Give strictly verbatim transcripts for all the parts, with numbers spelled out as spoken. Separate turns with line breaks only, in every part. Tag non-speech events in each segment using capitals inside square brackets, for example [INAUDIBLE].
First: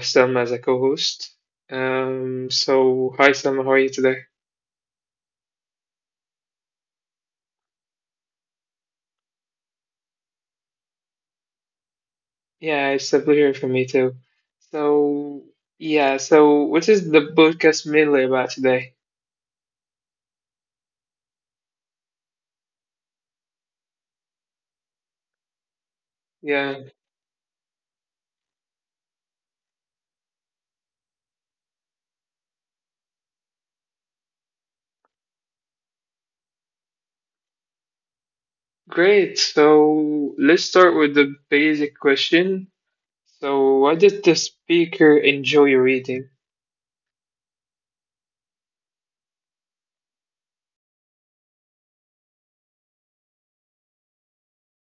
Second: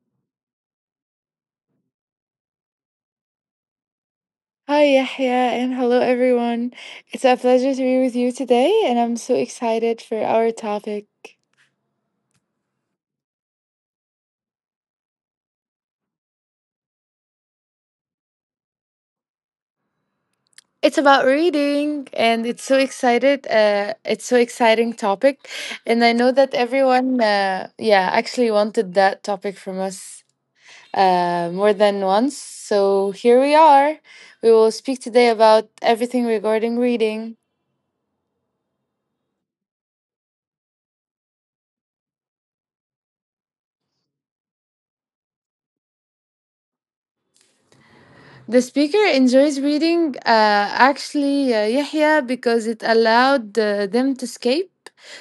Selma as a co host. Um, so, hi Selma, how are you today?
Hi, Yahya, and hello, everyone. It's a pleasure to be with you today, and I'm so excited for our topic.
Yeah, it's a pleasure for me too. So, yeah, so what is the podcast mainly about today?
It's about reading, and it's so excited. Uh, it's so exciting topic, and I know that
Yeah,
everyone, uh, yeah, actually wanted that topic from us uh, more than once. So here we are. We will speak today about everything regarding reading.
great. So, let's start with the basic question. So, why did the speaker enjoy reading?
The speaker enjoys reading, uh, actually, uh, Yahya, because it allowed uh, them to escape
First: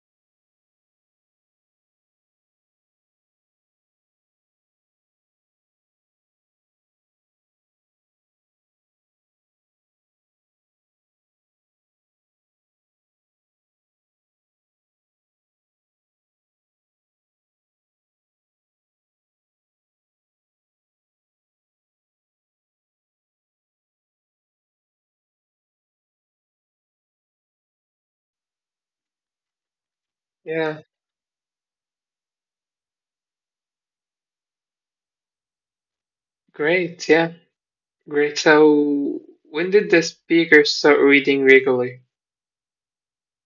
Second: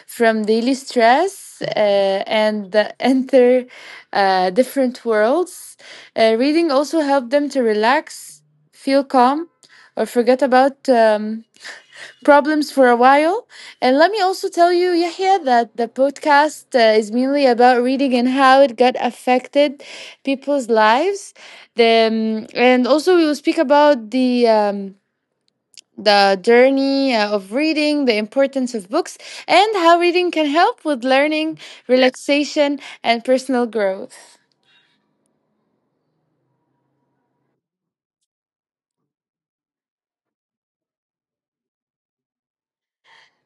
from daily stress uh, and uh, [LAUGHS] enter uh, different worlds. Uh, reading also helped them to relax, feel calm, or forget about um, [LAUGHS] problems for a while. And let me also tell you, Yahya, that the podcast uh, is mainly about reading and how it got affected people's lives. The um, and also we will speak about the um, the journey uh, of reading, the importance of books, and how reading can
Yeah,
help with learning, relaxation, and personal growth.
great. Yeah. Great. So when did the speaker start reading regularly?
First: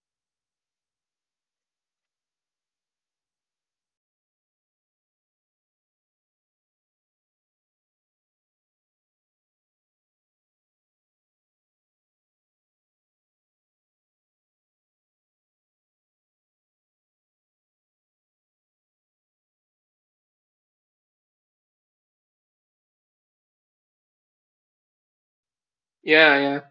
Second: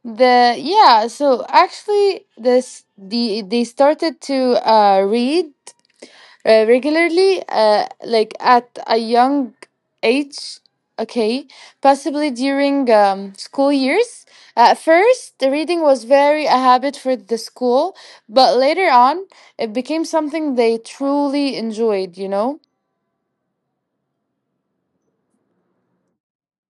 The yeah, so actually, this the they started to uh, read uh, regularly, uh, like at a young age, okay, possibly during um, school years. At first, the reading was very a habit for the school, but later on, it became something they truly enjoyed, you know?
Yeah, yeah.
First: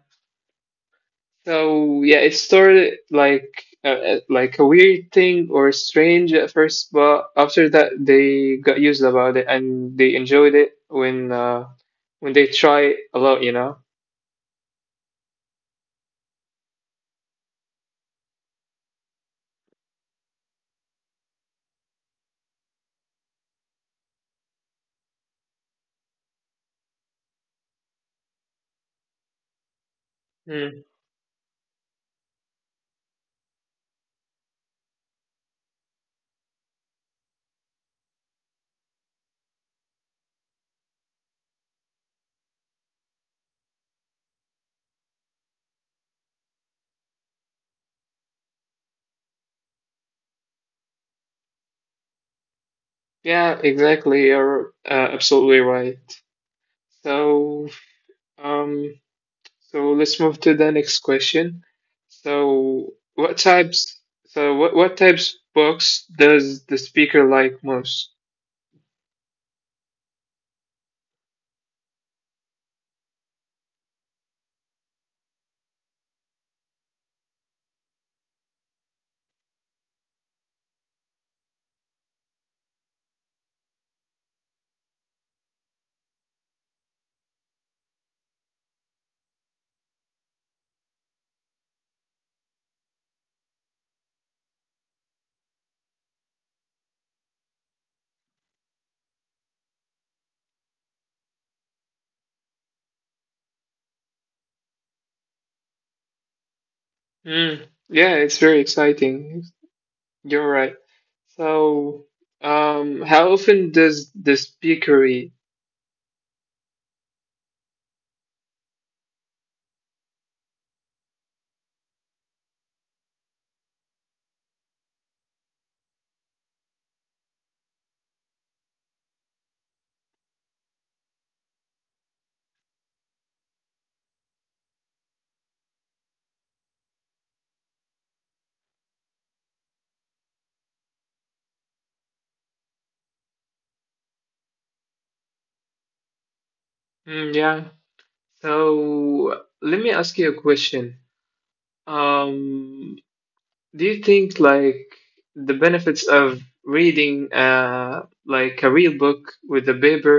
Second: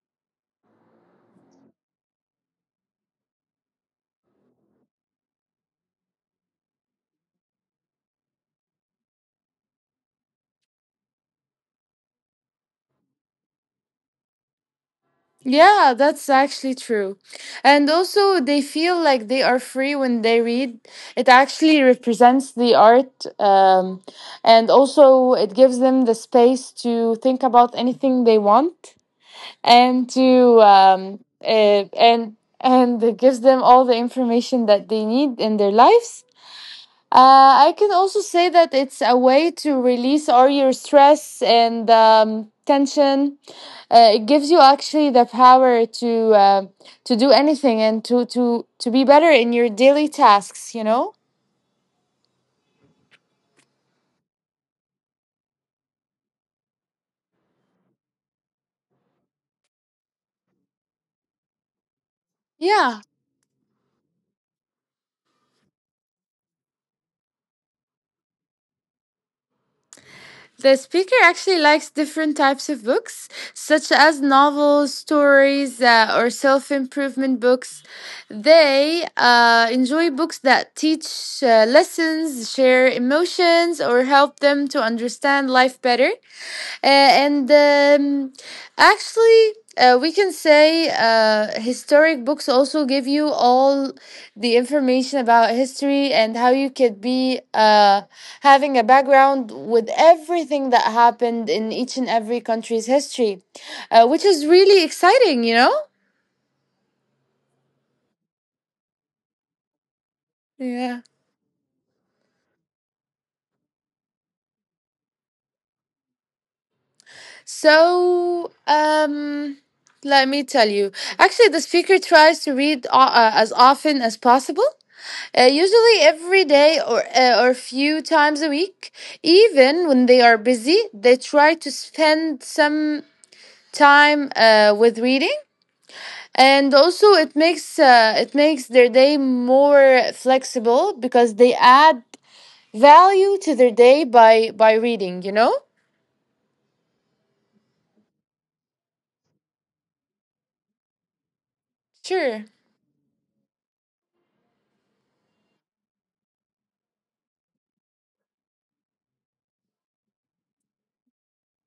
So yeah, it started like uh, uh, like a weird thing or strange at first, but after that they got used about it and they enjoyed it when uh, when they try it a lot, you know.
Yeah, that's actually true. And also, they feel like they are free when they read. It actually represents the art, um, and also, it gives them the space to think about anything they want. And to um,
Mm.
uh, and and it gives them all the information that they need in their lives. Uh, I can also say that it's a way to release all your stress and um, tension. Uh, it gives you actually the power to uh, to do anything and to to to be better in your daily tasks. You know.
Yeah, exactly. You're uh, absolutely right. So, um, so let's move to the next question.
Yeah.
So, what types? So, what what types of books does the speaker like most?
The speaker actually likes different types of books, such as novels, stories, uh, or self improvement books. They uh, enjoy books that teach uh, lessons, share emotions, or help them to understand life better. Uh, and um, actually, uh, we can say uh, historic books also give you all the information about history and how you could be uh, having a background with everything that happened in each and every country's history, uh, which is really exciting, you know?
Mm, yeah, it's very exciting.
Yeah.
You're right. So, um, how often does the speaker read?
So, um, let me tell you. Actually, the speaker tries to read uh, uh, as often as possible. Uh, usually every day or uh, or few times a week. Even when they are busy, they try to spend some time uh, with reading. And also, it makes uh, it makes their day more flexible because they add value to their day by by reading. You know.
Mm, yeah. So, let me ask you a question.
Sure.
Um, do you think like the benefits of reading uh like a real book with a paper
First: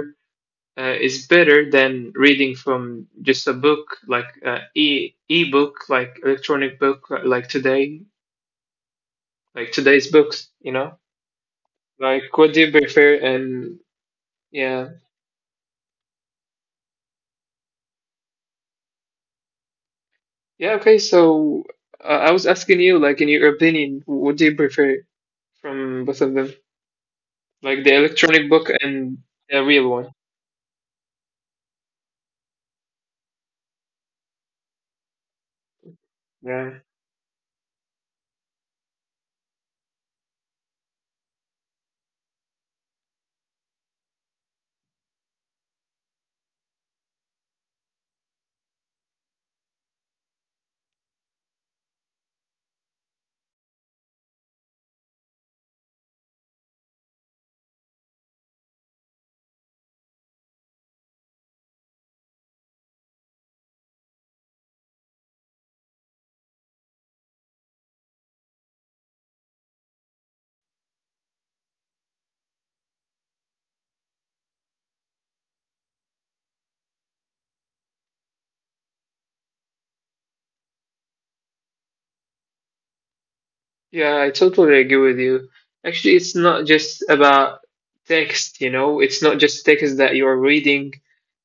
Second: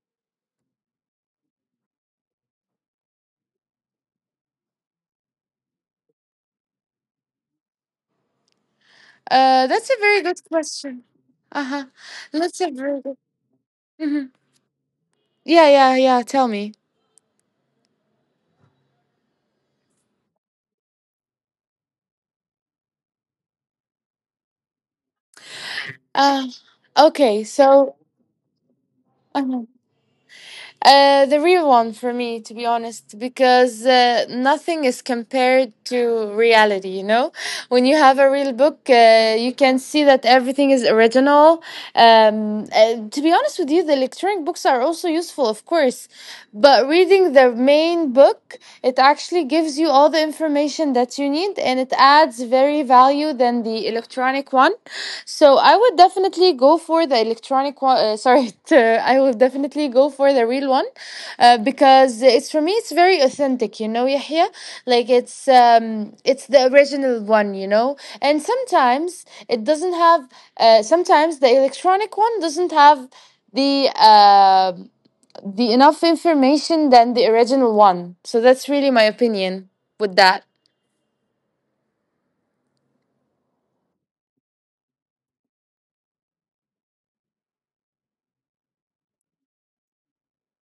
uh, is better than reading from just a book like uh, e e-book, like electronic book uh, like today, like
Uh, that's a
today's
very
books,
good
you know,
question. Uh huh.
like what do you
That's a very
prefer?
good.
And
Mhm.
yeah,
Yeah, yeah, yeah. Tell me.
yeah, okay. So uh, I was asking you, like, in your opinion what do you prefer from both of them,
Uh, okay.
like the
So.
electronic book and the real
Uh-huh.
one.
Uh, the real one for me, to be honest, because uh, nothing is compared to
Yeah.
reality. You know, when you have a real book, uh, you can see that everything is original. Um, uh, to be honest with you, the electronic books are also useful, of course, but reading the main book, it actually gives you all the information that you need, and it adds very value than the electronic one. So I would definitely go for the electronic one. Uh, sorry, [LAUGHS] t- I would definitely go for the real one uh, because it's for me it's very authentic. You know, Yahya, like it's um it's the original one. You know, and sometimes it doesn't have. Uh, sometimes the electronic one doesn't have the uh, the enough information than the original one. So that's really my opinion with that.
Yeah, I totally agree with you. Actually, it's not just about text, you know, it's not just text that you're reading.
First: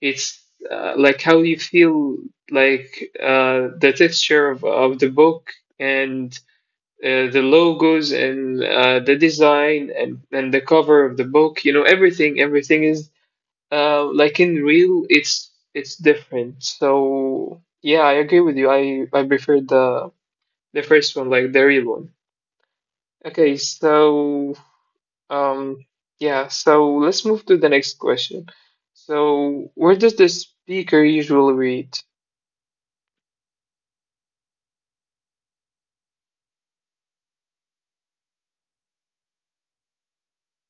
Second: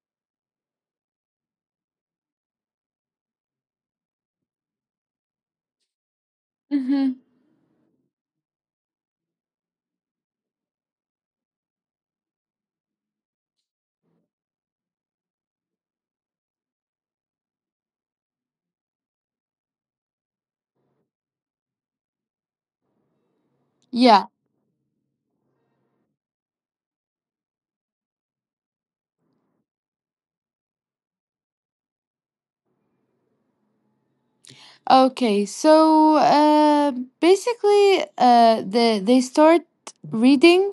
It's uh, like how you feel, like uh, the texture of, of the book and
Mm-hmm.
uh, the logos and uh, the design, and, and the cover of the book, you know, everything, everything is uh, like in real, it's it's different. So yeah, I agree with you. I I prefer the the first one, like the real one. Okay,
Yeah.
so um, yeah, so let's move to the next question. So where does the speaker usually read?
Okay, so uh, basically, uh, the, they start reading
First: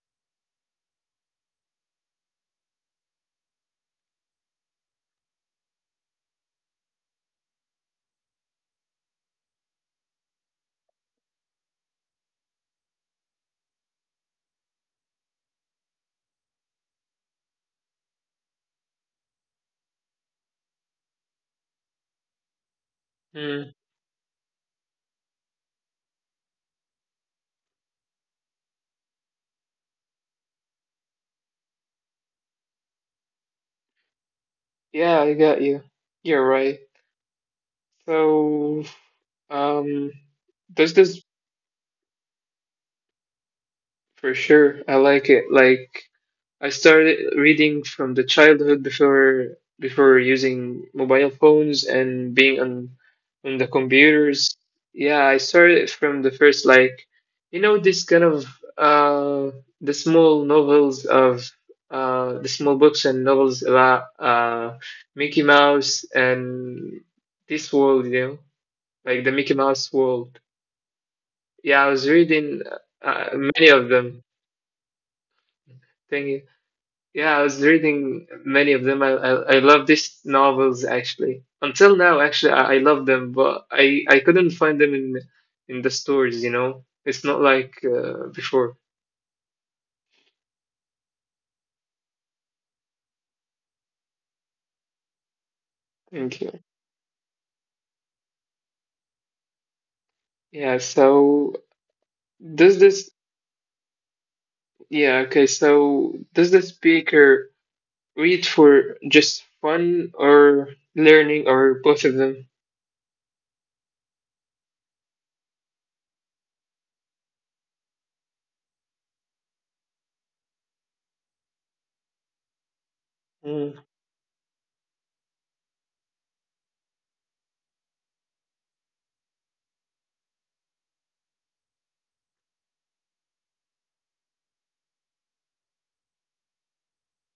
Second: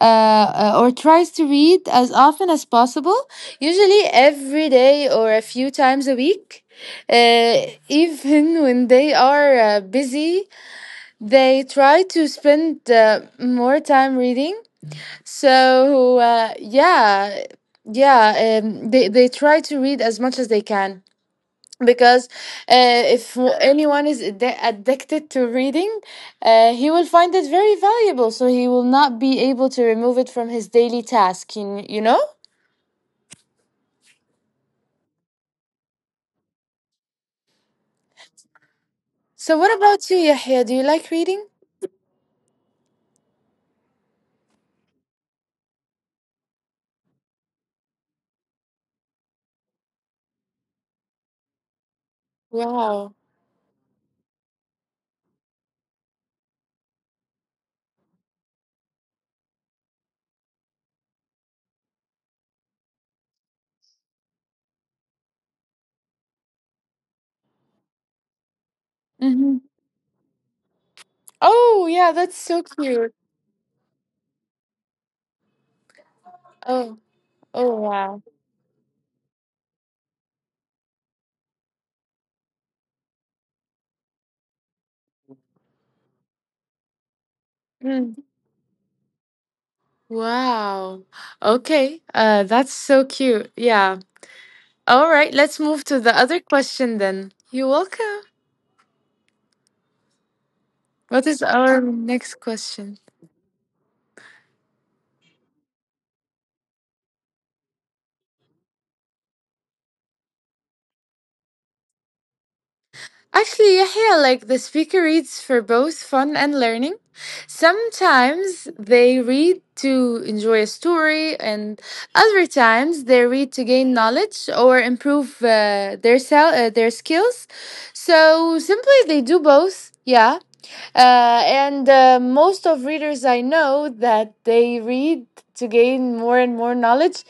uh, uh, or tries to read as often as possible, usually every day or a few times a week. Uh, even when they are uh, busy, they try to spend uh, more time reading. So uh, yeah, yeah, um, they they try to read as much as they can because uh, if
Hmm.
anyone is addi- addicted to reading, uh, he will find it very valuable. So he will not be able to remove it from his daily task. You, you know.
Yeah, I got you. You're right. So
So what
um,
about you, Yahya? Do you
does
like
this
reading?
for sure. I like it. Like I started reading from the childhood before before using mobile phones and being on
Wow.
on the computers. Yeah, I started from the first like, you know, this kind of uh the small novels of uh the small books and novels about uh Mickey Mouse and this world, you know, like the Mickey
Mm-hmm.
Mouse world.
Oh
Yeah, I was
yeah, that's so
reading
cute.
uh, many of them. Thank you.
Oh
Yeah, I was
oh wow.
reading many of them. I I, I love these novels actually. Until now, actually, I, I love them, but I I couldn't find them in in the stores. You know, it's not like
Mm.
uh, before.
Wow. Okay. Uh, that's so cute. Yeah. All right. Let's move to the other
Okay.
question then. You're welcome.
Yeah.
What is
So
our next
does
question?
this? Yeah. Okay. So does the speaker read for just fun or learning or both of them?
Actually, Yahya, like the speaker reads for both fun and learning. Sometimes they read to enjoy a story, and other times they read to
Mm,
gain knowledge or improve uh, their sel- uh, their skills. So simply, they do both. Yeah. Uh, and uh, most of readers I know that they read to gain more and more knowledge,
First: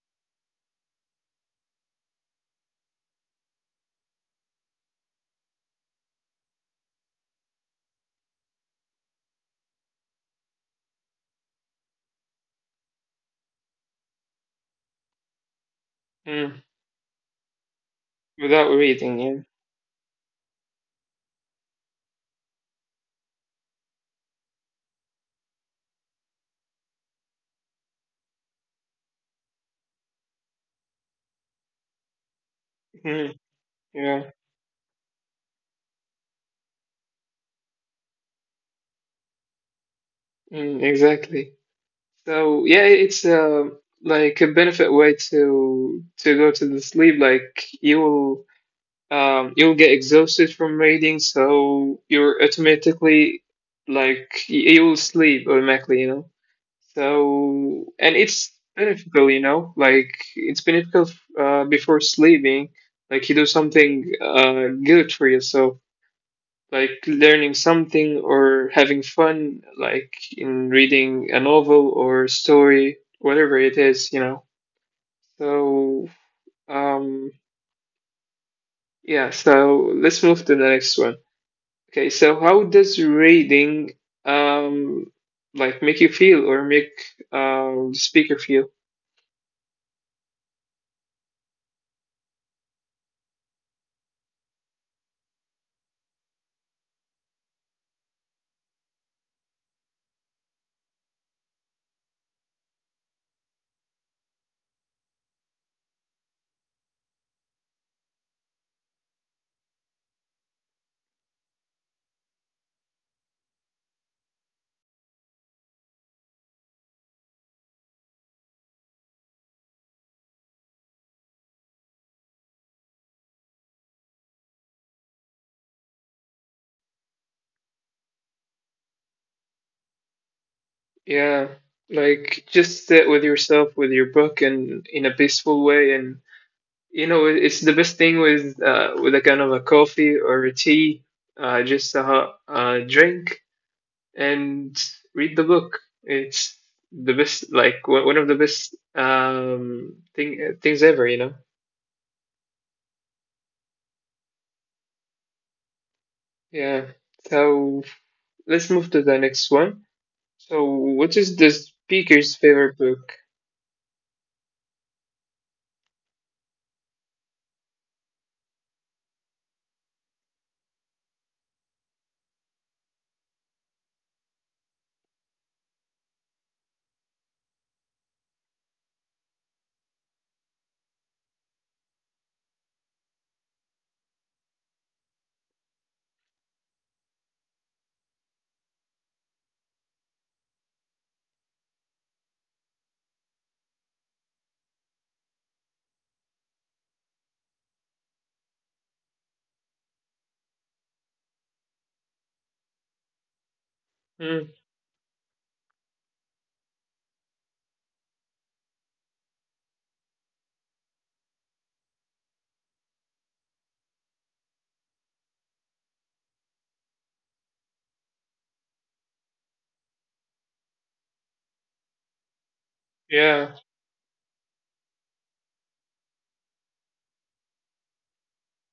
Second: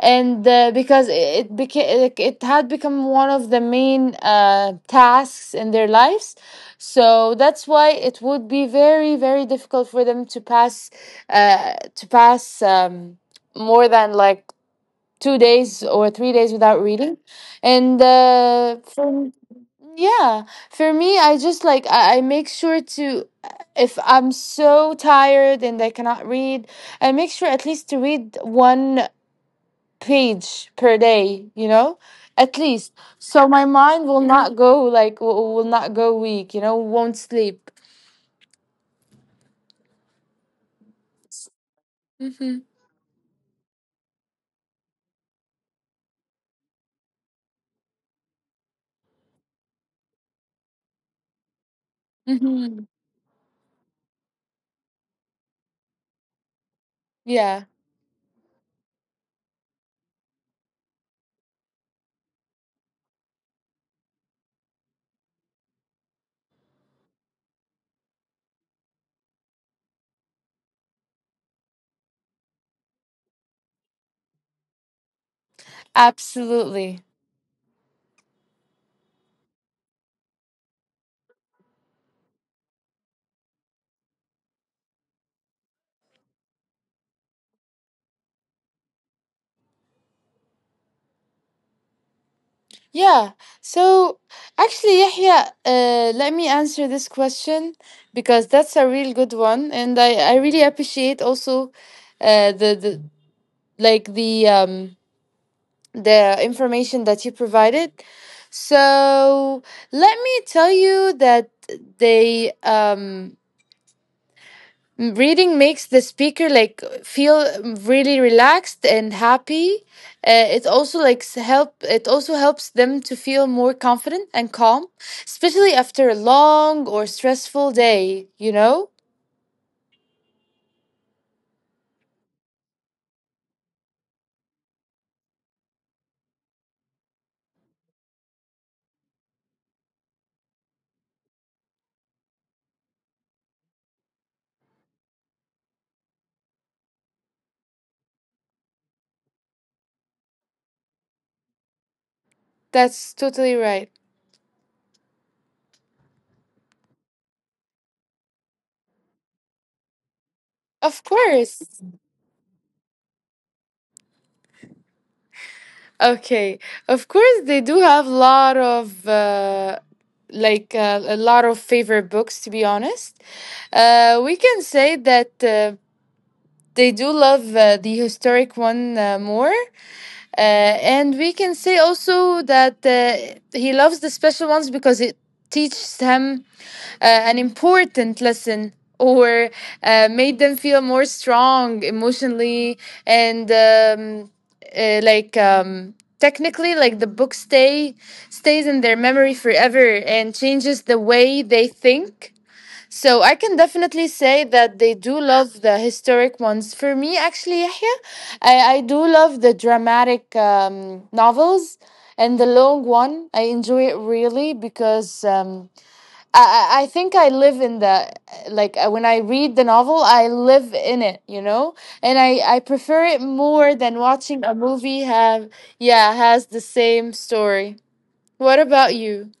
and uh, because it became it had become one of the main uh, tasks in their lives, so that's why it would be very very difficult for them to pass uh, to pass um, more than like two days or three days
mm,
without reading, and
without
uh,
reading,
for
yeah.
yeah, for me, I just like I, I make sure to, if I'm so tired and I cannot read, I make sure at least to read one page per day, you know? At least.
Mm,
So my mind will Yeah.
yeah.
not go like w- will not go weak, you know, won't sleep.
Mm, exactly.
Mhm.
So yeah, it's uh, like a benefit way to to go to the sleep. Like you will um, you'll get exhausted from reading, so you're
Mhm.
automatically like y- you will sleep automatically, you know.
Yeah,
So and it's beneficial, you know, like it's beneficial uh before sleeping. Like you do something uh good for yourself, like learning something or having fun, like in reading a novel or story, whatever it is, you know. So,
absolutely.
um, yeah, so let's move to the next one. Okay, so how does reading um, like make you feel or make um, the speaker feel?
Yeah. So actually, Yahya, uh, let me answer this question because that's a real good one, and I, I really appreciate also uh, the the like the um the information that you provided. So let me tell you that they um M- reading makes the speaker like feel really relaxed and happy. Uh, it also like s- help. It also helps them to feel more confident and calm, especially after a long or stressful day. You know,
Yeah, like just sit with yourself with your book and in a peaceful way and, you know, it's the best thing with uh, with a kind of a coffee or a tea, uh, just a hot uh, drink and read the book. It's the best, like one one of the best um, thing things ever, you know.
that's totally right.
Yeah. So let's move to the next one. So,
Of
what
course.
is the speaker's favorite book?
Okay, of course they do have a lot of uh, like uh, a lot of favorite books. To be honest, uh, we can say that uh, they do love uh, the historic one uh, more. Uh, and we can say also that uh, he loves the special ones because it teaches him uh, an important lesson or uh, made them feel more strong emotionally and um, uh, like um, technically, like the book stay stays in their memory forever and changes the way they think, so I can definitely say that they
Hmm.
do love the historic ones. For me, actually, Yahya, I, I do love the dramatic um, novels and the long one. I enjoy it really because um, I, I I think I live in the, like uh, when I read the novel, I live in it, you know? And I, I prefer it more than
Yeah.
watching a movie have, yeah, has the same story. What about you?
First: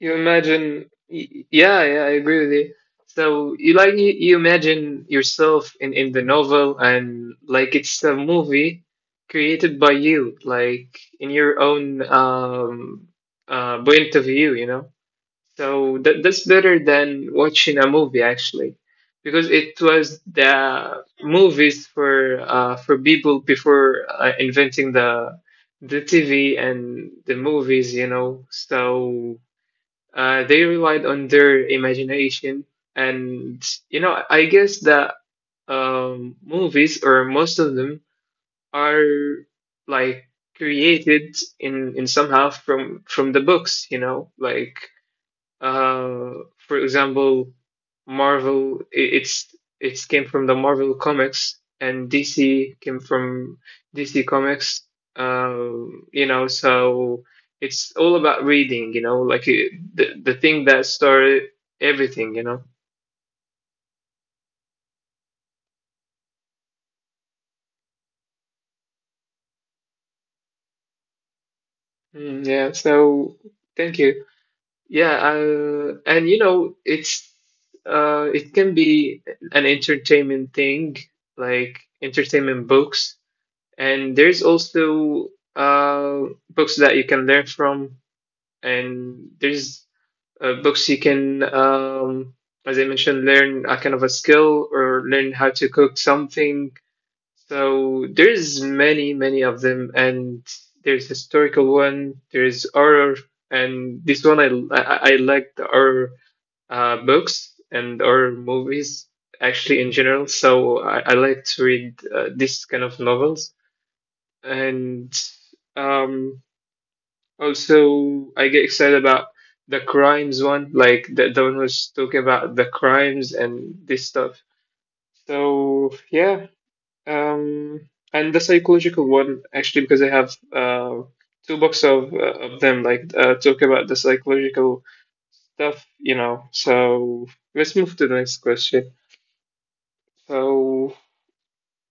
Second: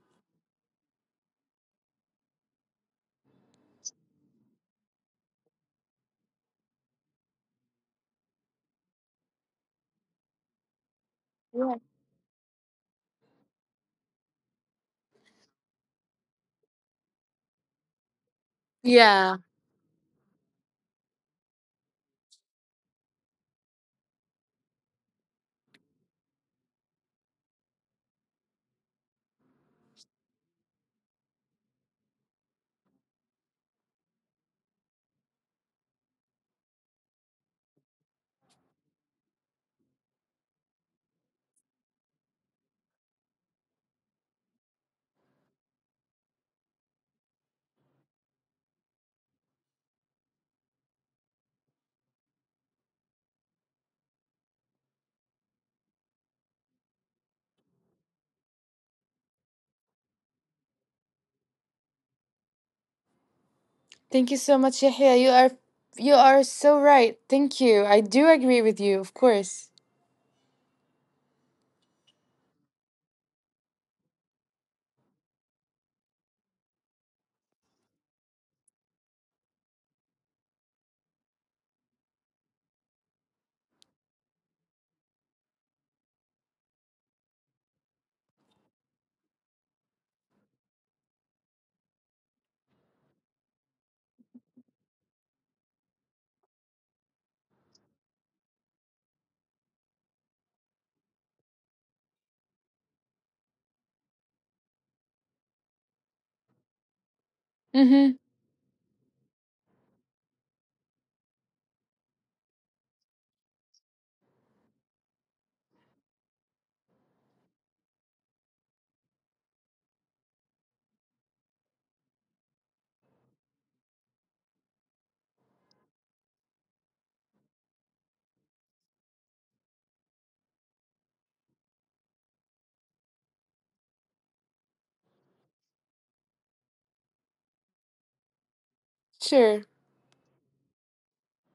You imagine, y- yeah, yeah, I agree with you. So you like you, you imagine yourself in in the novel and like it's a movie created by you, like in your own
Yeah.
um, uh point of view, you know. So that that's better than watching a movie actually, because it
Yeah.
was the movies for uh for people before uh, inventing the the T V and the movies, you know. So. Uh, they relied on their imagination, and you know, I guess that um, movies or most of them are like created in in somehow from from the books. You know, like uh, for example, Marvel i- it's it's came from the Marvel comics, and D C came from D C comics. Um, you know, so it's all about reading. You know, like it, the the thing that started everything. You know.
Thank you so much, Yahya. You are you are so right. Thank you. I do agree with you, of course.
Mm, yeah. So thank you. Yeah. Uh, and you know, it's uh, it can be an entertainment thing, like entertainment books. And there's also uh, books that you can learn from, and there's uh, books you can, um, as I mentioned, learn a kind of a skill or learn how to cook something. So there's many, many of them, and there's historical one, there's horror, and this one I I, I like the horror uh, books and horror
Mm-hmm.
movies actually in general. So I, I like to read uh, this kind of novels and um, also I get excited about the crimes one, like the the one who's talking about the crimes and this stuff. So yeah, um, and the psychological one actually because I have uh two books of uh, of them like uh, talk about the psychological stuff, you know. So let's move to the next question.
Sure.
So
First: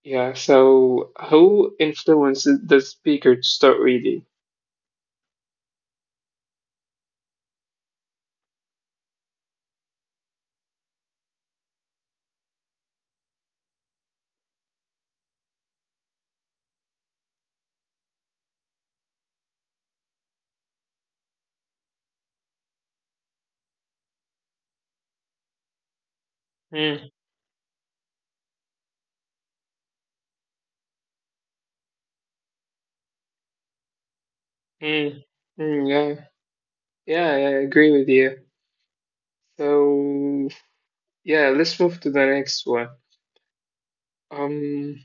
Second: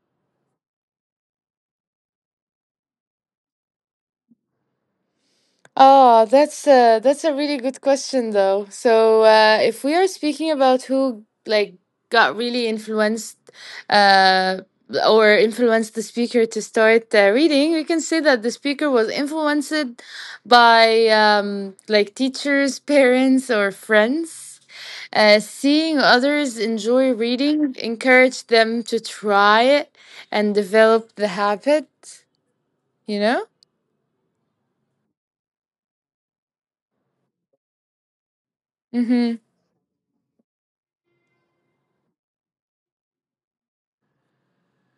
yeah, so who influences the speaker to start reading?
Oh, that's a that's a really good question though. So, uh, if we are speaking about who like got really influenced, uh, or influenced the speaker to start uh, reading, we can say that the speaker was influenced by um, like teachers, parents, or friends. Uh, seeing others
Mm,
enjoy reading encouraged them to try it and develop the habit. You know.
mm, mm, yeah. Yeah, I agree with you.
Mm-hmm.
So, yeah, let's move to the next one. Um,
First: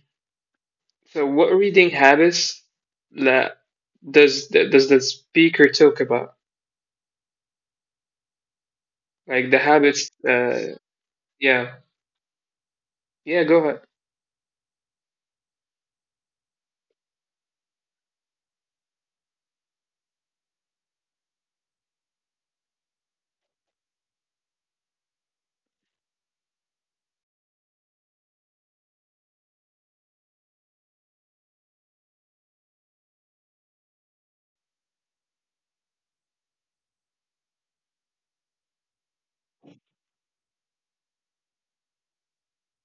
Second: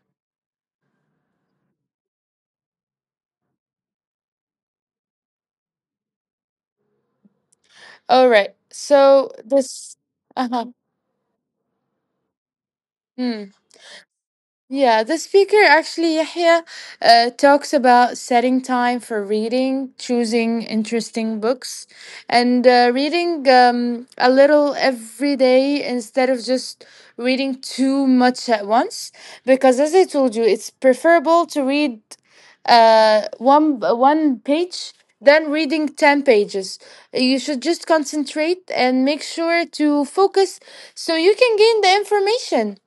so what reading habits that does that does the speaker talk about?
All right. So
Like the
this.
habits,
Uh
uh, yeah, yeah,
huh.
go ahead.
Yeah, the speaker actually, Yahya, uh, talks about setting time for reading, choosing interesting books, and uh, reading um, a little every day instead of just reading too much at once. Because, as I told you, it's preferable to read uh, one one page than reading ten pages. You should just concentrate and make sure to focus so you can gain the information.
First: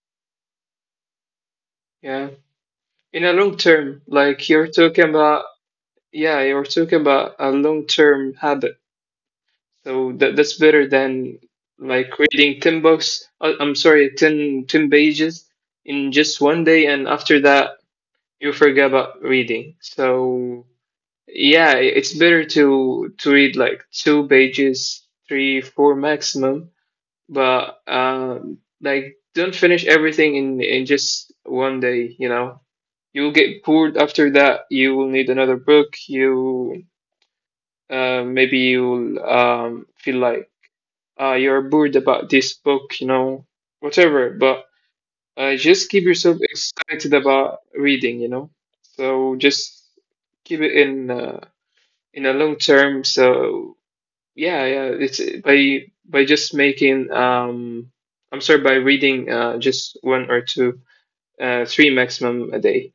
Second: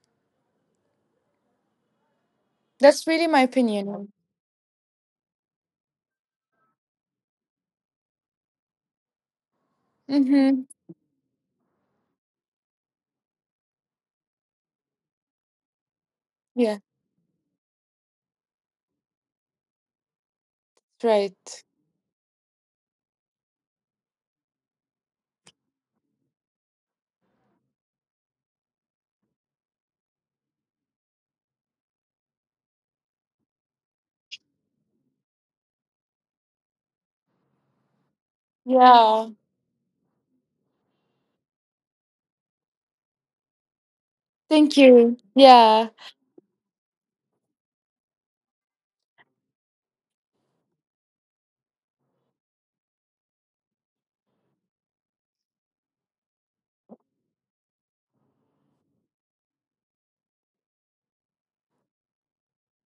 Yeah,
That's
in
really
a
my
long term,
opinion.
like you're talking about, yeah, you're talking about a long term habit. So that that's
Mm-hmm.
better than like reading ten books, uh, I'm sorry, ten ten pages in just one
Yeah,
day, and after that you forget about reading. So
right.
yeah, i- it's better to to read like two pages, three, four maximum, but um, like don't finish everything in in just one day. You know, you'll get bored after that. You will need another book. You uh, maybe you'll
Yeah.
um, feel like uh, you're bored about this book. You know, whatever. But
Thank you.
uh, just
Yeah.
keep yourself excited about reading, you know. So just keep it in uh, in a long term. So yeah, yeah. It's by by just making um, I'm sorry, by reading uh, just one or two, uh, three maximum a day.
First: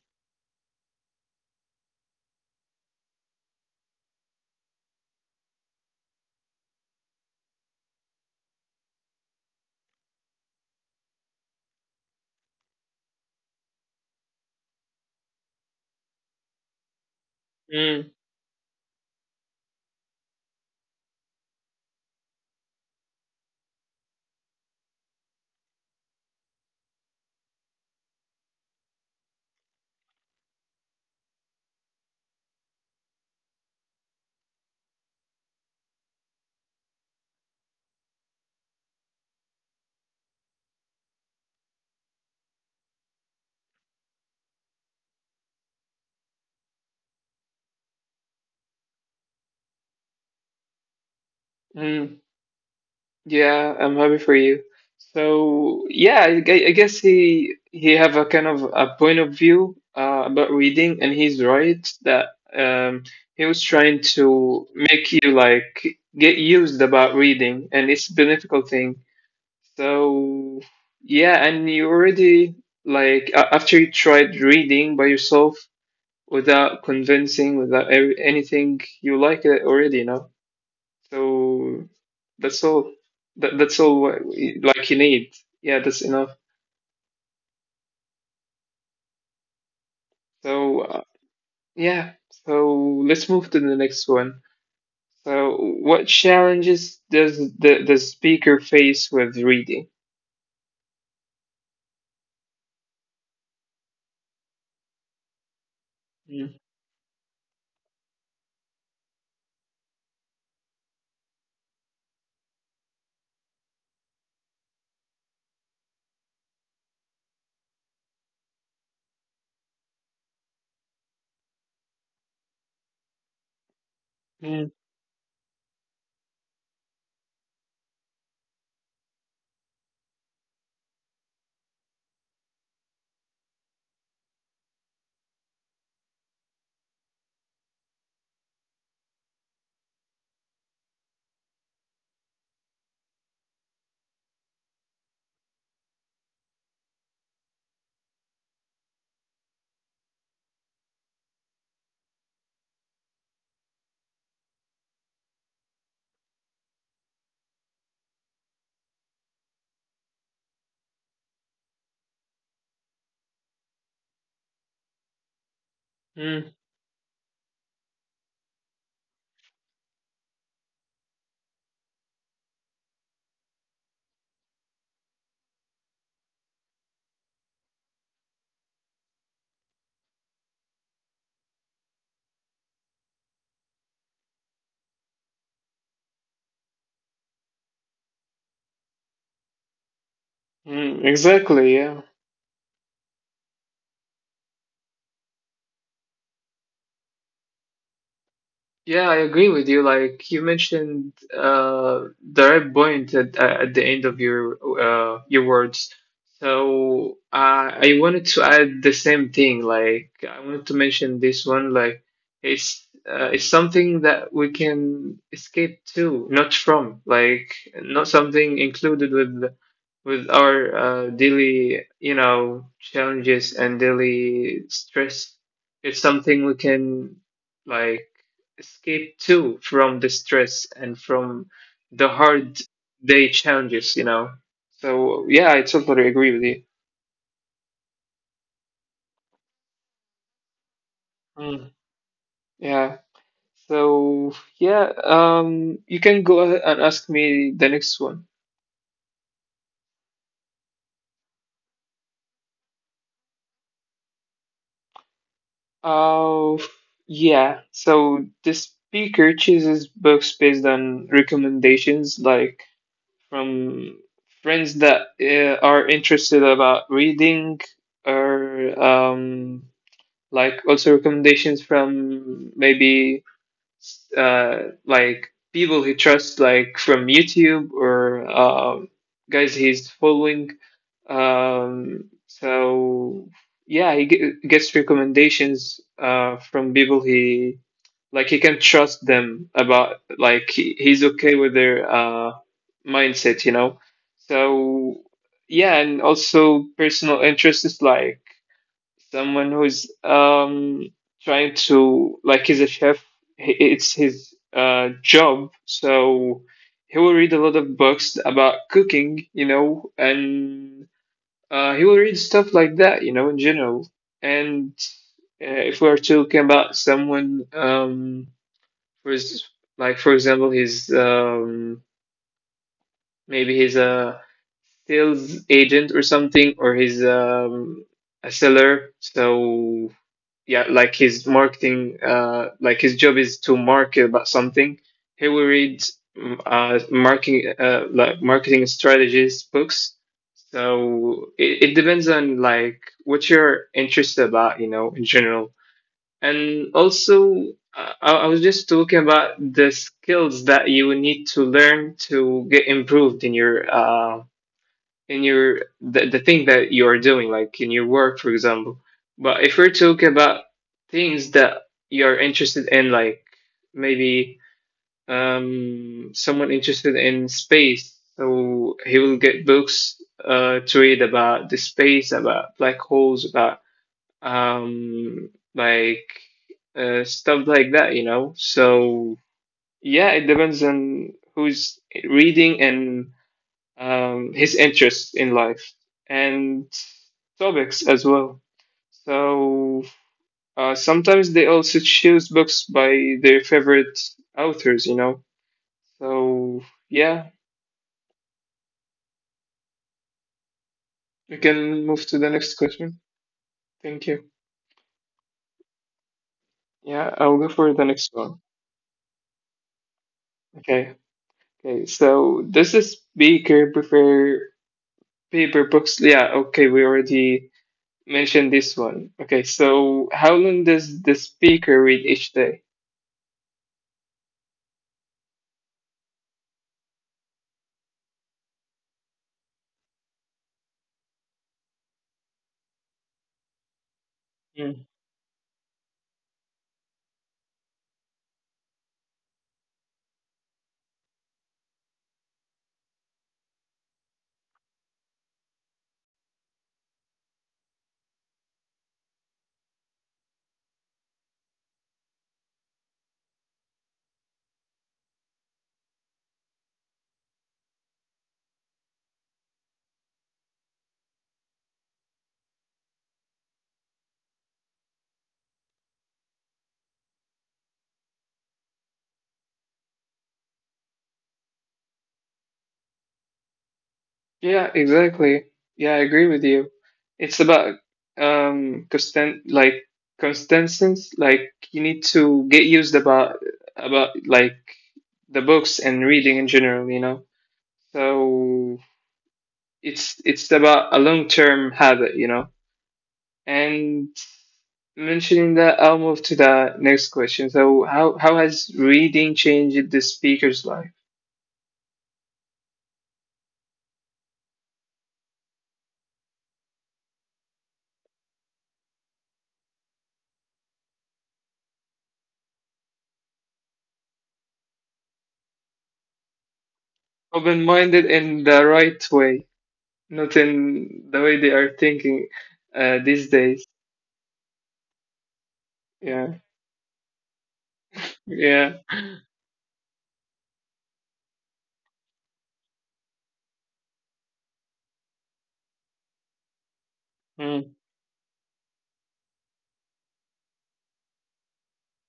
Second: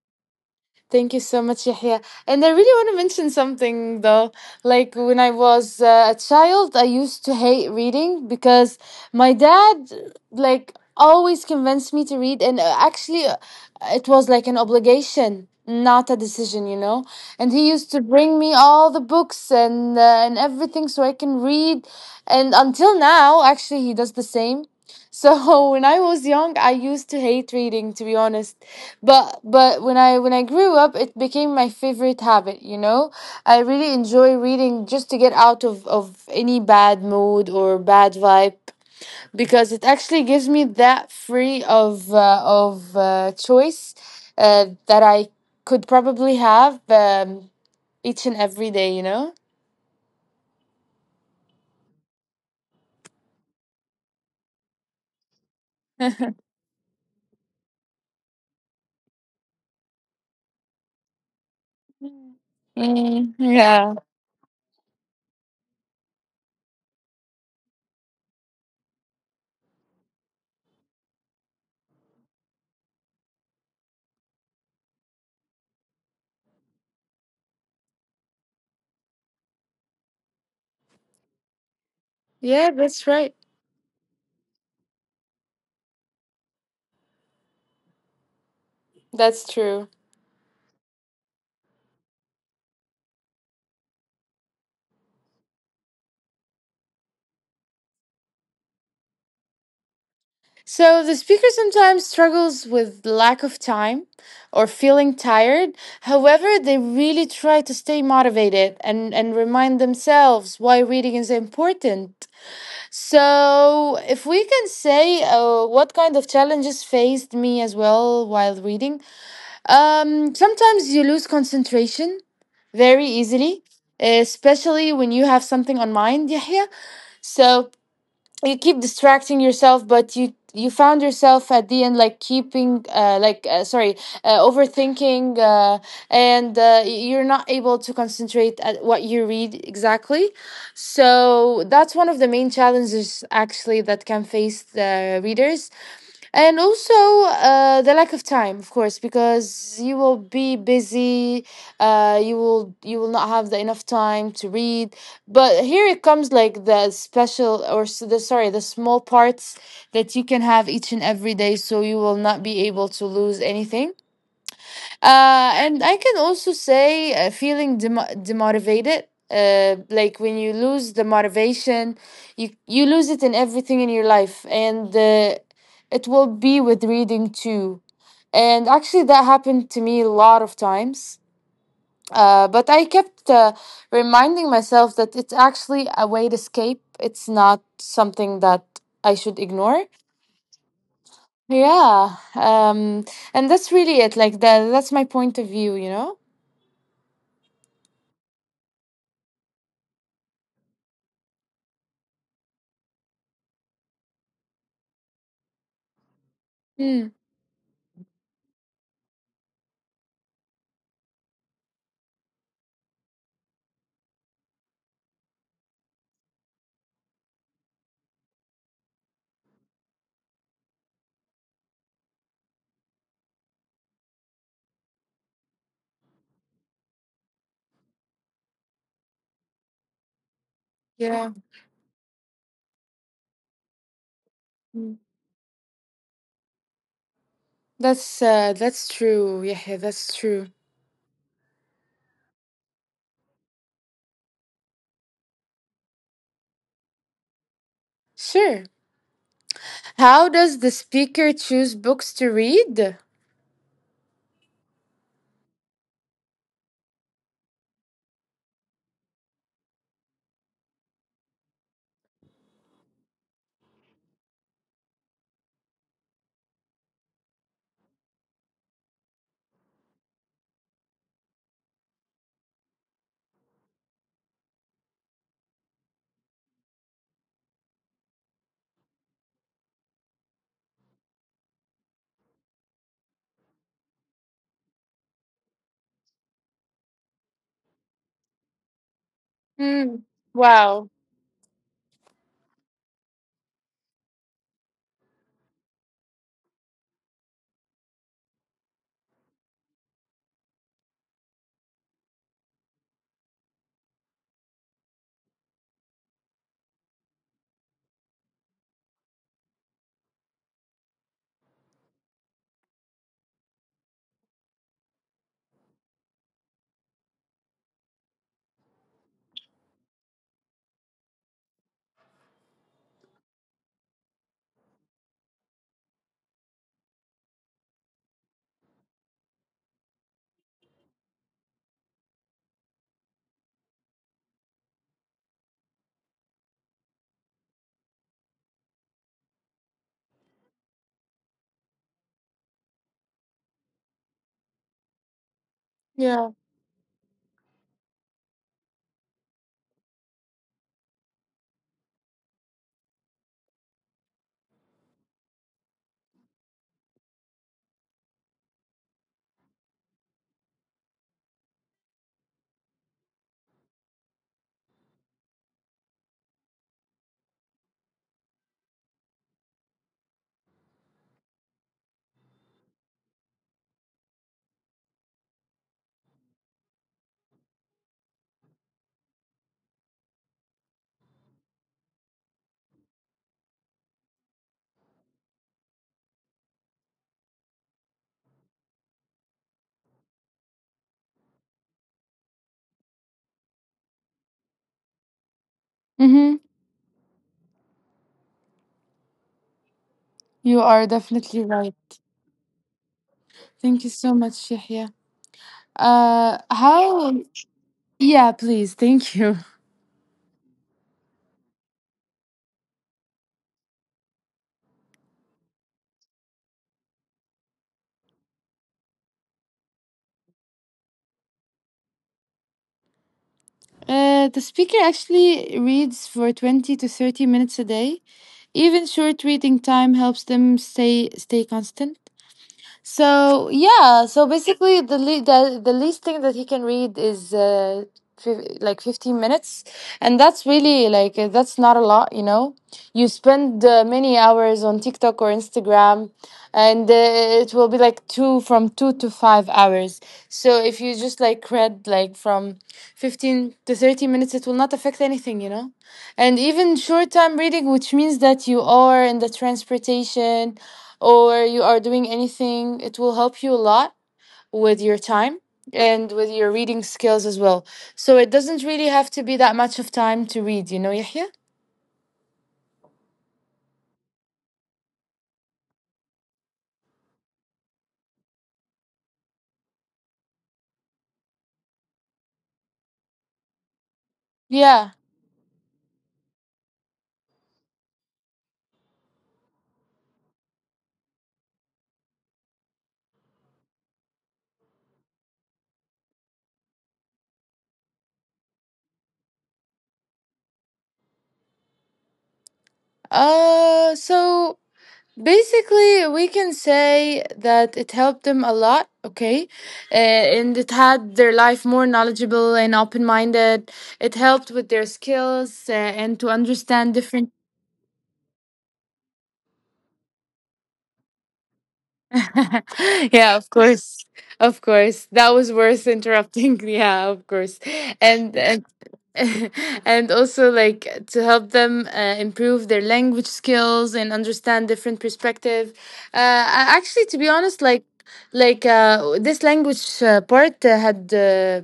Thank you so much, Yahya. And I really want to mention something though. Like when I was uh, a child, I used to hate reading because my dad, like, always convinced me to read. And uh, actually, uh, it was like an obligation, not a decision, you know? And he used to
Mm,
bring me all the books and, uh, and everything so I can read. And until now, actually, he does the same. So [LAUGHS] when I was young, I used to hate reading, to be honest, but but when i when i grew up it became my favorite habit, you know, I really enjoy reading just to get out of of any bad mood or bad vibe, because it actually gives me that free of uh, of uh, choice uh, that I could probably have um, each and every day, you know.
mm. Yeah, I'm happy for you. So yeah, I,
[LAUGHS]
gue- I guess he he have a kind of a point of view uh, about reading, and he's right that um, he
Mm,
was trying
yeah,
to make you like get used about reading, and it's been a difficult thing. So yeah, and you already like a- after you tried reading by yourself without convincing, without every, anything, you like it already, so that's
yeah
all.
that's right,
That, that's all what we- like you need. Yeah, that's enough.
that's true.
So uh, yeah. So let's move to the next one. So what challenges does the the speaker face with reading?
So the speaker sometimes struggles with lack of time or feeling tired.
Mm,
However, they really try to stay motivated and, and remind themselves why reading is important. So if we can say uh, what kind of challenges faced me as well while reading, um, sometimes you lose concentration very easily,
mm,
especially when you have something on mind, Yahya. So you keep distracting yourself but you you found yourself at the end like keeping uh, like uh, sorry uh, overthinking uh, and uh, you're not able to concentrate at what you read exactly, so that's one of the main challenges actually that can face the readers. And also uh, the lack of time, of course, because you will be busy. Uh, you will you will not have the enough time to read, but here it comes like the special or s- the sorry the small parts that you can have each and every day, so you will not be able to lose anything. Uh,
mm,
and I can also say uh, feeling dem- demotivated. Uh, like when you lose the motivation, you you lose it in everything in your life, and uh, it will be with reading too. And actually, that happened to me a lot of times. Uh, but I kept uh, reminding myself that it's actually a way to escape. It's not something that I should ignore.
mm. Exactly. Yeah.
Yeah. Um, and that's really it. Like that. That's my point of view. You know.
Yeah, I agree with you. Like you mentioned, uh, the right point at, at the end of your uh, your words. So uh,
Hmm.
I wanted to add the same thing. Like I wanted to mention this one. Like it's uh, it's something that we can escape to, not from. Like not something included with with our uh, daily, you know, challenges and daily stress. It's something we can like escape too from the stress and from
Yeah,
the hard day challenges, you know. So yeah, I
mm,
totally agree with you.
that's uh, that's true. Yeah, yeah, that's true.
Mm. Yeah. So yeah, um, you can go ahead and ask me the next one.
Sure. How does the speaker choose books to read?
Oh, yeah. So the speaker chooses books based on recommendations, like from friends that uh, are interested about reading or um, like also recommendations from maybe uh, like people he trusts, like from YouTube or um, guys he's following. Um, so yeah, he ge- gets recommendations uh, from people he like he can trust them about like
Mm.
he, he's okay with
Wow.
their uh, mindset, you know. So yeah, and also personal interests, like someone who's um trying to, like, he's a chef, he- it's his uh job, so he will read a lot of books about cooking, you know, and uh he will read stuff like that, you know, in general. And uh, if we're talking about someone, um who's, like, for example, he's um maybe he's a sales agent or something, or he's um a seller, so yeah, like his marketing, uh like his job is to market about something, he will read mm, uh marketing, uh like marketing strategies books. So it, it depends on like what you're interested about, you know, in general. And
Yeah.
also uh, I, I was just talking about the skills that you need to learn to get improved in your uh, in your the, the thing that you are doing, like in your work, for example. But if we're talking about things that you're interested in, like maybe um someone interested in space, so he will get books uh to read about the space, about black holes, about um like uh, stuff like that, you know. So yeah, it depends on who's reading and um, his interests in life and topics as well. So uh, sometimes they also choose books by their favorite authors, you know. So
Mm-hmm.
yeah,
You are
we can
definitely
move to
right.
the next question. Thank you.
Thank you so much, Yahya. Uh,
Yeah, I'll go
how?
for the next one.
Yeah, please. Thank you.
Okay. Okay. So does the speaker prefer paper books? Yeah. Okay. We already mention this one. Okay, so how long does the speaker read each day?
Uh, the speaker actually reads for twenty to thirty minutes a day. Even short reading time helps them stay stay constant. So yeah, so
Mm.
basically the le- the, the least thing that he can read is uh, fif- like fifteen minutes, and that's really like uh, that's not a lot, you know. You spend uh, many hours on TikTok or Instagram, and uh, it will be like two from two to five hours. So if you just like read like from fifteen to thirty minutes, it will not affect anything, you know. And even short time reading, which means that you are in the transportation or you are doing anything, it will help you a lot with your time and with your reading skills as well. So it doesn't really have to be that much of time to read, you know, Yahya?
Yeah, exactly. Yeah, I agree with you. It's about um constant, like consistency. Like you need to get used about about like the
Yeah.
books and reading in general, you know. So it's it's about a long term habit, you know. And mentioning that, I'll move to the next question. So, how how has reading changed the speaker's life?
Uh so basically we can say that it helped them a lot, okay? Uh, and it had their life more knowledgeable and open-minded. It helped with their skills uh, and to understand different…
Open-minded in the right way, not in the way they are thinking uh, these
[LAUGHS]
days.
Yeah, of course. Of course. That was worth
Yeah,
interrupting. [LAUGHS] Yeah, of course.
yeah.
And and [LAUGHS] and also like to help them uh, improve their language skills and understand different perspective. Uh, I- actually, to be
Mm,
honest, like like uh, this language uh, part uh, had uh,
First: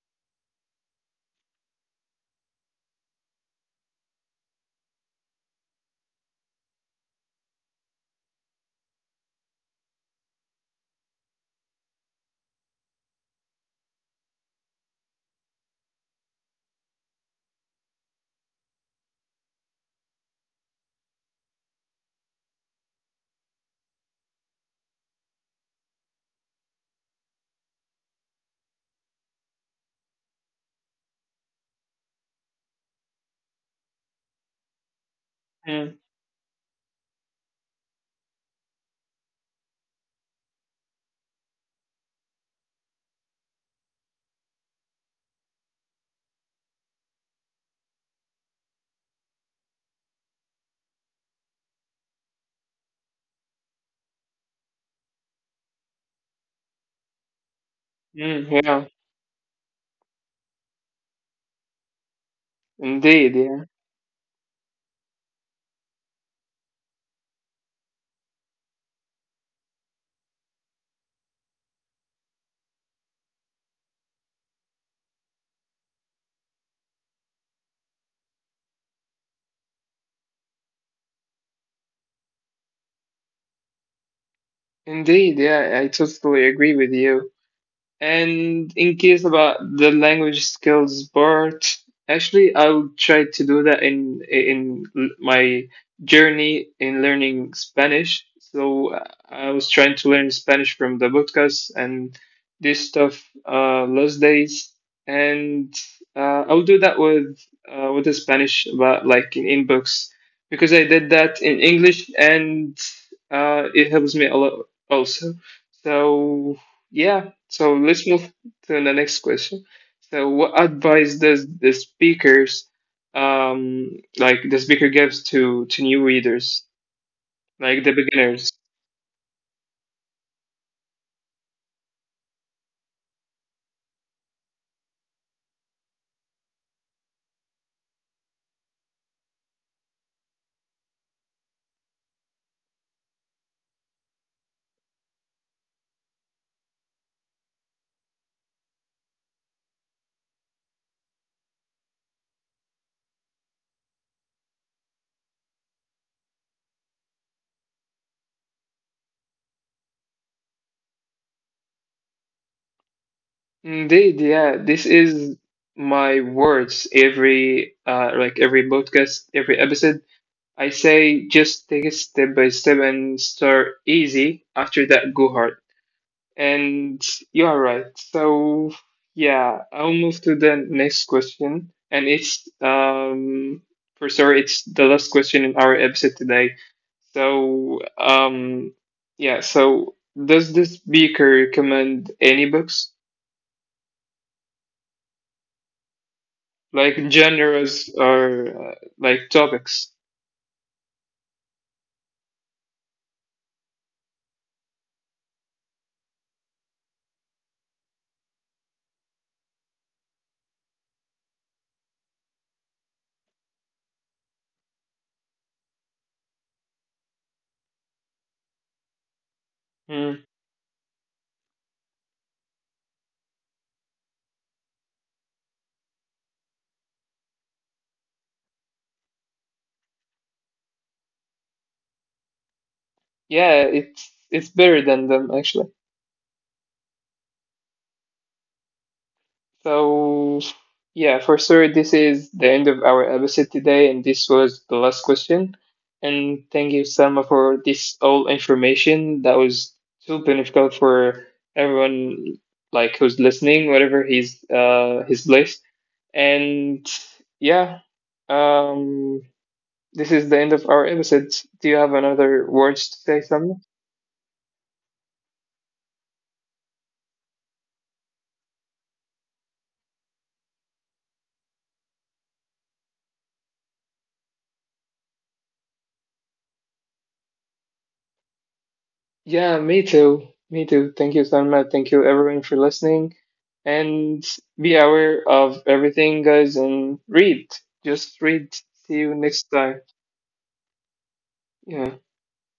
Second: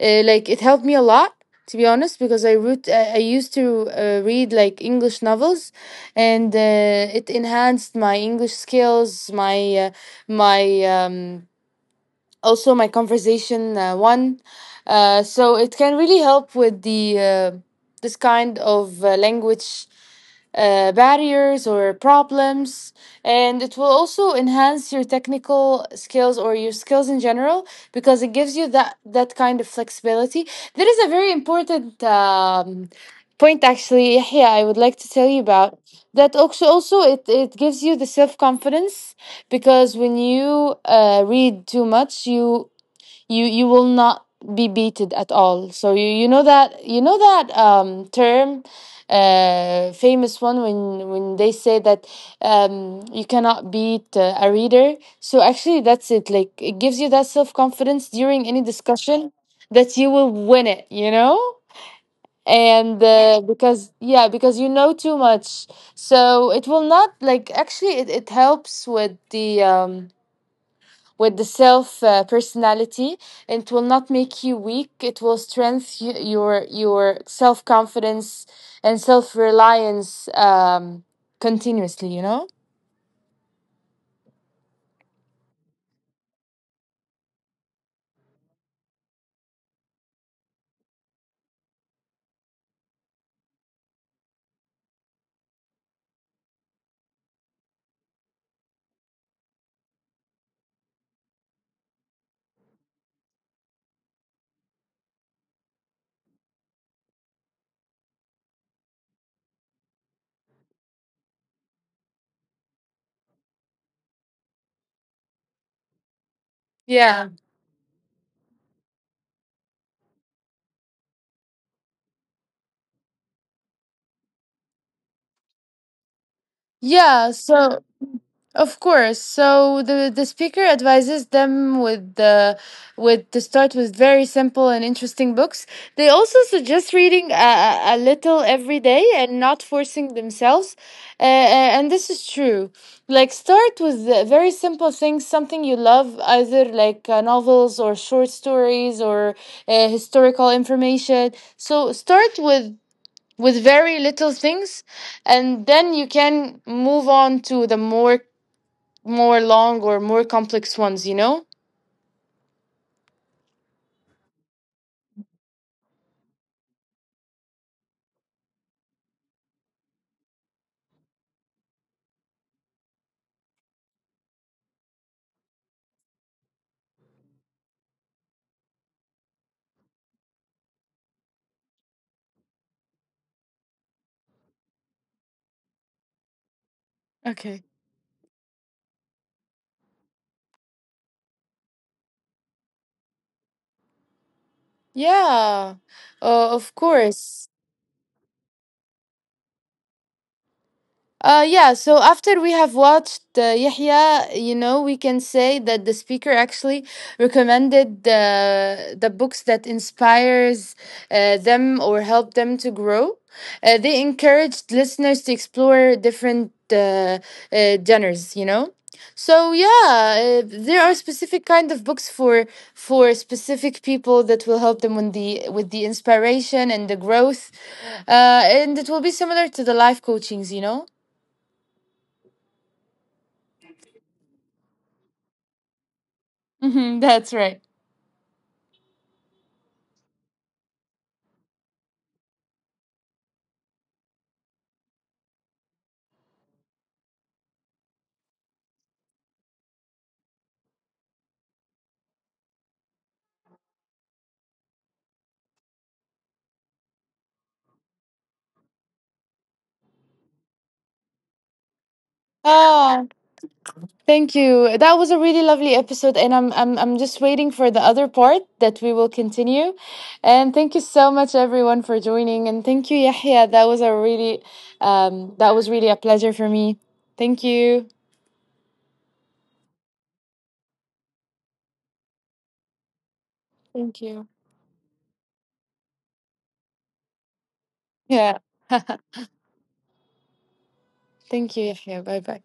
uh, like it helped me a lot, to be honest, because I root I I used to uh, read like english novels, and uh, it enhanced my english skills, my uh, my um, also my conversation uh, one. Uh, so it can really help with the uh, this kind of uh, language uh, barriers or problems, and it will also enhance your technical skills or your skills in general, because it gives you that that kind of flexibility. There is a very important um, point, actually, Yahya, I would like to tell you about,
mm,
that also also it, it gives you the self-confidence, because when you uh, read too much, you you you will not be beated at all. So you you know that, you know that um term, uh famous one, when when they say that um you cannot beat uh, a reader. So actually that's it, like it gives you that self confidence during any
mm. Yeah,
discussion, that you will win it, you know. And uh,
indeed. Yeah,
because yeah, because you know too much, so it will not like actually it, it helps with the um with the self uh, personality. It will not make you weak, it will strengthen y- your your self confidence and self reliance um continuously, you know.
indeed. Yeah, I totally agree with you. And in case about the language skills part, actually, I will try to do that in in my journey in learning Spanish. So uh, I was trying to learn Spanish from the podcast and this stuff uh, last days, and uh, I'll do that with uh, with the Spanish, but like in in books, because I did that in English and uh, it helps me a lot also. So yeah,
Yeah,
so let's move to the next question. So what advice does the speakers um like the speaker gives to to new readers,
yeah, so…
like the beginners?
Of course. So the the speaker advises them with the with to start with very simple and interesting books. They also suggest reading a, a a little every day and not forcing themselves. Uh, and this is true. Like start with the very simple things, something you love, either like uh, novels or short stories or uh, historical information. So start with with very little things, and then you can move on to the more more long or more complex ones, you know?
Indeed, yeah, this is my words every uh like every podcast, every episode. I say just take it step by step and start easy, after that go hard. And you are right. So yeah, I'll move to the next question, and it's um for sure it's the last question in our episode today.
Okay.
So um yeah, so does the speaker recommend any books
Yeah, uh, of
like
course.
genres or uh, like topics?
Uh, yeah, so after we have watched uh, Yahya, you know, we can say that the speaker actually recommended uh, the books that inspires uh, them or help them to grow. Uh, they encouraged listeners to explore different uh, uh, genres, you know. So yeah,
Hmm.
uh, there are specific kind of books for for specific people that will help them with the with the inspiration and the growth, uh, and it will be similar to the life coachings, you know.
Yeah, it's it's better than them actually.
Hmm, that's right.
So, yeah, for sure, this is the end of our episode today, and this was the last question. And thank you, Selma, for this all information. That was too beneficial for everyone, like who's listening, whatever his uh his place. And yeah, um, this is the end of our episode. Do you have another words to
Oh,
say, Selma?
thank you. That was a really lovely episode, and I'm I'm I'm just waiting for the other part that we will continue. And thank you so much, everyone, for joining. And thank you, Yahya. That was a really um that was really a pleasure for me. Thank you.
Yeah, me too. Me too. Thank you, Salma. Thank you, everyone, for listening.
Thank
And
you.
be aware of everything, guys, and read. Just
Yeah.
read. See you next time.
[LAUGHS] Thank you,
Yeah.
Yahya. Bye bye.